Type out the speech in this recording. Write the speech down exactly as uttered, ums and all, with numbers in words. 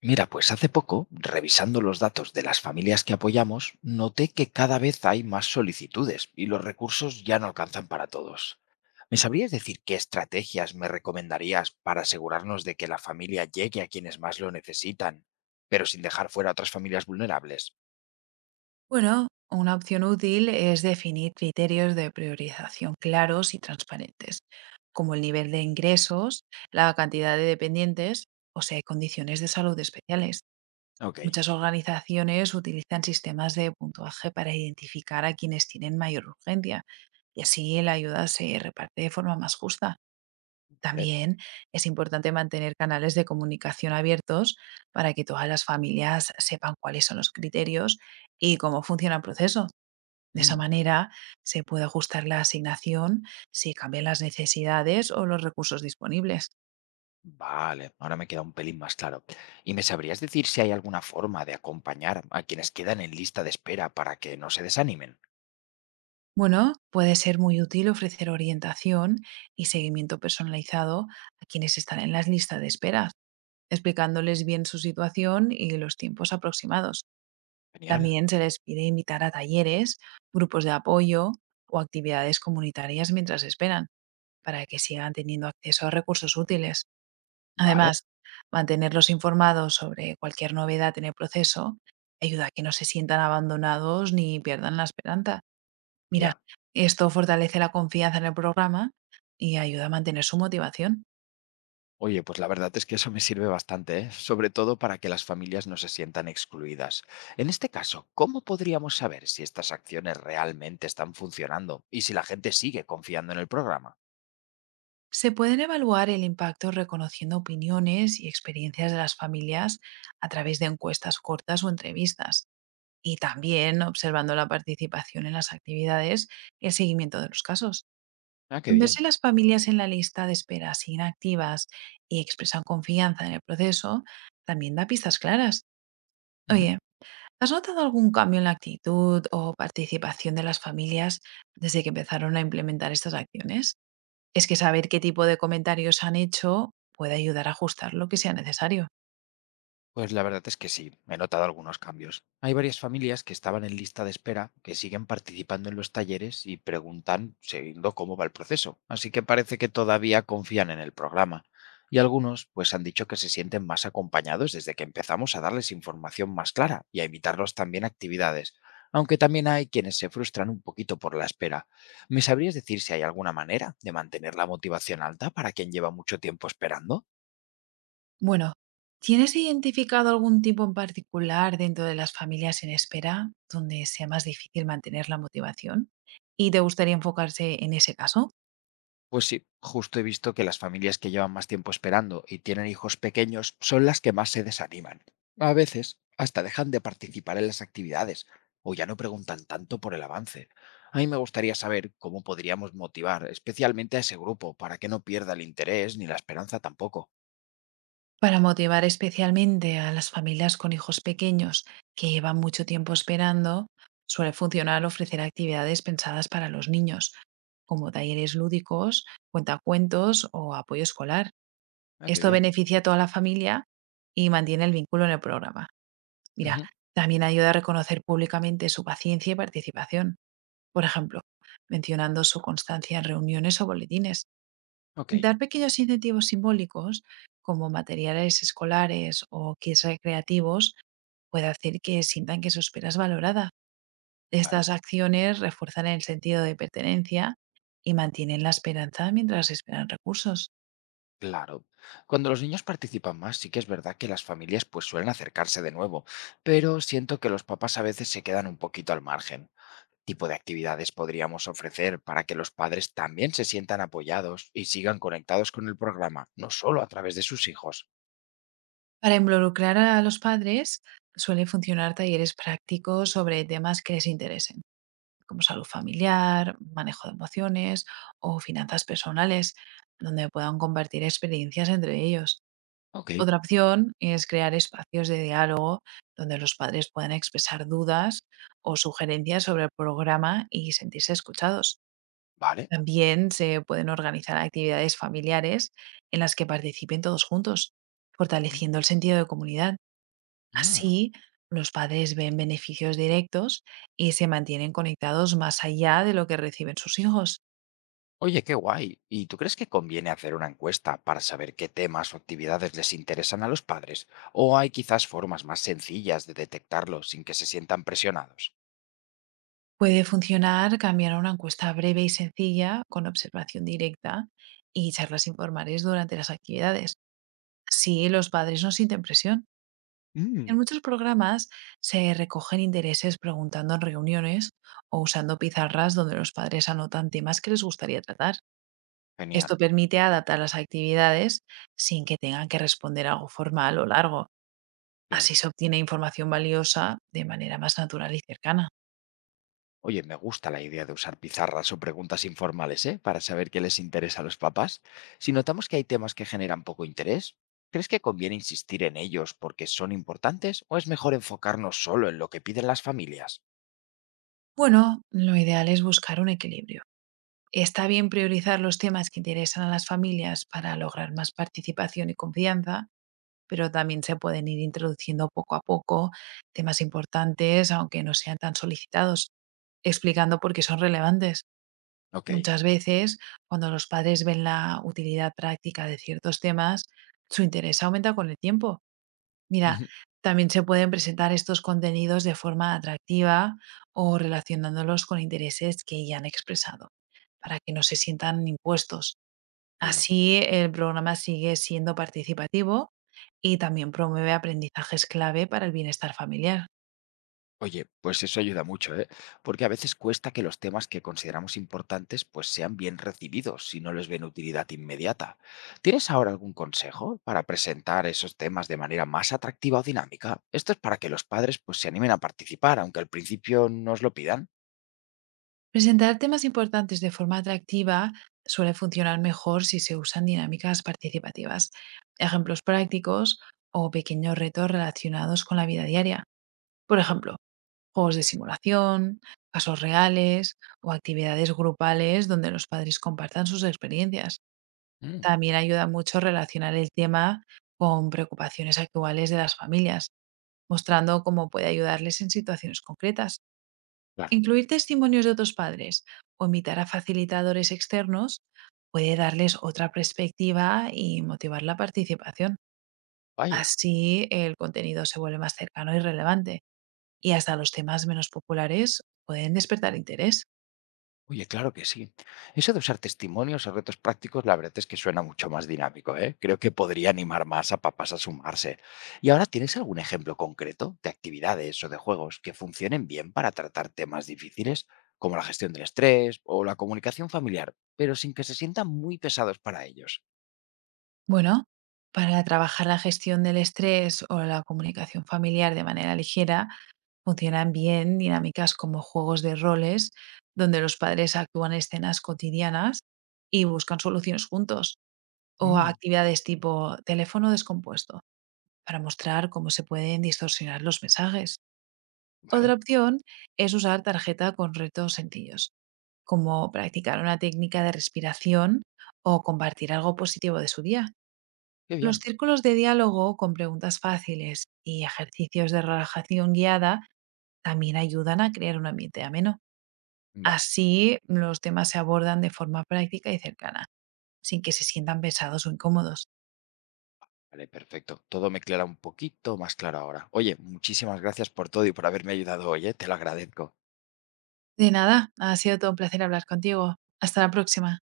Mira, pues hace poco, revisando los datos de las familias que apoyamos, noté que cada vez hay más solicitudes y los recursos ya no alcanzan para todos. ¿Me sabrías decir qué estrategias me recomendarías para asegurarnos de que la familia llegue a quienes más lo necesitan, pero sin dejar fuera a otras familias vulnerables? Bueno, una opción útil es definir criterios de priorización claros y transparentes, como el nivel de ingresos, la cantidad de dependientes o si hay condiciones de salud especiales. Ok. Muchas organizaciones utilizan sistemas de puntuaje para identificar a quienes tienen mayor urgencia y así la ayuda se reparte de forma más justa. Vale. También es importante mantener canales de comunicación abiertos para que todas las familias sepan cuáles son los criterios y cómo funciona el proceso. De esa Mm. manera se puede ajustar la asignación si cambian las necesidades o los recursos disponibles. Vale, ahora me queda un pelín más claro. ¿Y me sabrías decir si hay alguna forma de acompañar a quienes quedan en lista de espera para que no se desanimen? Bueno, puede ser muy útil ofrecer orientación y seguimiento personalizado a quienes están en las listas de espera, explicándoles bien su situación y los tiempos aproximados. Genial. También se les pide invitar a talleres, grupos de apoyo o actividades comunitarias mientras esperan, para que sigan teniendo acceso a recursos útiles. Vale. Además, mantenerlos informados sobre cualquier novedad en el proceso ayuda a que no se sientan abandonados ni pierdan la esperanza. Mira, Ya. esto fortalece la confianza en el programa y ayuda a mantener su motivación. Oye, pues la verdad es que eso me sirve bastante, ¿eh? Sobre todo para que las familias no se sientan excluidas. En este caso, ¿cómo podríamos saber si estas acciones realmente están funcionando y si la gente sigue confiando en el programa? Se pueden evaluar el impacto reconociendo opiniones y experiencias de las familias a través de encuestas cortas o entrevistas y también observando la participación en las actividades y el seguimiento de los casos. Ah, qué bien. Verse las familias en la lista de espera siguen activas y expresan confianza en el proceso también da pistas claras. Ujú. Oye, ¿has notado algún cambio en la actitud o participación de las familias desde que empezaron a implementar estas acciones? Es que saber qué tipo de comentarios han hecho puede ayudar a ajustar lo que sea necesario. Pues la verdad es que sí, he notado algunos cambios. Hay varias familias que estaban en lista de espera, que siguen participando en los talleres y preguntan siguiendo cómo va el proceso. Así que parece que todavía confían en el programa. Y algunos pues han dicho que se sienten más acompañados desde que empezamos a darles información más clara y a invitarlos también a actividades. Aunque también hay quienes se frustran un poquito por la espera. ¿Me sabrías decir si hay alguna manera de mantener la motivación alta para quien lleva mucho tiempo esperando? Bueno, ¿tienes identificado algún tipo en particular dentro de las familias en espera donde sea más difícil mantener la motivación? ¿Y te gustaría enfocarse en ese caso? Pues sí, justo he visto que las familias que llevan más tiempo esperando y tienen hijos pequeños son las que más se desaniman. A veces hasta dejan de participar en las actividades o ya no preguntan tanto por el avance. A mí me gustaría saber cómo podríamos motivar especialmente a ese grupo para que no pierda el interés ni la esperanza tampoco. Para motivar especialmente a las familias con hijos pequeños que llevan mucho tiempo esperando, suele funcionar ofrecer actividades pensadas para los niños, como talleres lúdicos, cuentacuentos o apoyo escolar. Ah, qué Esto bien. beneficia a toda la familia y mantiene el vínculo en el programa. Mira, Ujú. también ayuda a reconocer públicamente su paciencia y participación, por ejemplo, mencionando su constancia en reuniones o boletines. Ok. Dar pequeños incentivos simbólicos, como materiales escolares o kits recreativos, puede hacer que sientan que su espera es valorada. Vale. Estas acciones refuerzan el sentido de pertenencia y mantienen la esperanza mientras esperan recursos. Claro. Cuando los niños participan más, sí que es verdad que las familias pues suelen acercarse de nuevo, pero siento que los papás a veces se quedan un poquito al margen. Tipo de actividades podríamos ofrecer para que los padres también se sientan apoyados y sigan conectados con el programa, ¿no solo a través de sus hijos? Para involucrar a los padres, suelen funcionar talleres prácticos sobre temas que les interesen, como salud familiar, manejo de emociones o finanzas personales, donde puedan compartir experiencias entre ellos. Ok. Otra opción es crear espacios de diálogo donde los padres puedan expresar dudas o sugerencias sobre el programa y sentirse escuchados. Vale. También se pueden organizar actividades familiares en las que participen todos juntos, Mm. fortaleciendo el sentido de comunidad. Ah. Así, los padres ven beneficios directos y se mantienen conectados más allá de lo que reciben sus hijos. Oye, qué guay. ¿Y tú crees que conviene hacer una encuesta para saber qué temas o actividades les interesan a los padres? ¿O hay quizás formas más sencillas de detectarlo sin que se sientan presionados? Puede funcionar cambiar a una encuesta breve y sencilla con observación directa y charlas informales durante las actividades. Así los padres no sienten presión. En Mm. muchos programas se recogen intereses preguntando en reuniones o usando pizarras donde los padres anotan temas que les gustaría tratar. Genial. Esto permite adaptar las actividades sin que tengan que responder algo formal o largo. Claro. Así se obtiene información valiosa de manera más natural y cercana. Oye, me gusta la idea de usar pizarras o preguntas informales, ¿eh? Para saber qué les interesa a los papás. Si notamos que hay temas que generan poco interés, ¿crees que conviene insistir en ellos porque son importantes o es mejor enfocarnos solo en lo que piden las familias? Bueno, lo ideal es buscar un equilibrio. Está bien priorizar los temas que interesan a las familias para lograr más participación y confianza, pero también se pueden ir introduciendo poco a poco temas importantes, aunque no sean tan solicitados, explicando por qué son relevantes. Ok. Muchas veces, cuando los padres ven la utilidad práctica de ciertos temas, su interés aumenta con el tiempo. Mira, Ujú. también se pueden presentar estos contenidos de forma atractiva o relacionándolos con intereses que ya han expresado, para que no se sientan impuestos. Claro. Así el programa sigue siendo participativo y también promueve aprendizajes clave para el bienestar familiar. Oye, pues eso ayuda mucho, ¿eh? Porque a veces cuesta que los temas que consideramos importantes pues sean bien recibidos si no les ven utilidad inmediata. ¿Tienes ahora algún consejo para presentar esos temas de manera más atractiva o dinámica? Esto es para que los padres pues se animen a participar, aunque al principio nos lo pidan. Presentar temas importantes de forma atractiva suele funcionar mejor si se usan dinámicas participativas, ejemplos prácticos o pequeños retos relacionados con la vida diaria. Por ejemplo, juegos de simulación, casos reales o actividades grupales donde los padres compartan sus experiencias. Mm. También ayuda mucho relacionar el tema con preocupaciones actuales de las familias, mostrando cómo puede ayudarles en situaciones concretas. Claro. Incluir testimonios de otros padres o invitar a facilitadores externos puede darles otra perspectiva y motivar la participación. Vaya. Así el contenido se vuelve más cercano y relevante y hasta los temas menos populares pueden despertar interés. Oye, claro que sí. Eso de usar testimonios o retos prácticos, la verdad es que suena mucho más dinámico, ¿eh? Creo que podría animar más a papás a sumarse. ¿Y ahora tienes algún ejemplo concreto de actividades o de juegos que funcionen bien para tratar temas difíciles, como la gestión del estrés o la comunicación familiar, pero sin que se sientan muy pesados para ellos? Bueno, para trabajar la gestión del estrés o la comunicación familiar de manera ligera, funcionan bien dinámicas como juegos de roles, donde los padres actúan escenas cotidianas y buscan soluciones juntos, o Mm. actividades tipo teléfono descompuesto, para mostrar cómo se pueden distorsionar los mensajes. Otra ¿Vale? opción es usar tarjeta con retos sencillos, como practicar una técnica de respiración o compartir algo positivo de su día. Qué Los bien. círculos de diálogo con preguntas fáciles y ejercicios de relajación guiada también ayudan a crear un ambiente ameno. Vale. Así los temas se abordan de forma práctica y cercana, sin que se sientan pesados o incómodos. Vale, perfecto. Todo me clara un poquito más claro ahora. Oye, muchísimas gracias por todo y por haberme ayudado hoy, ¿eh? Te lo agradezco. De nada, ha sido todo un placer hablar contigo. Hasta la próxima.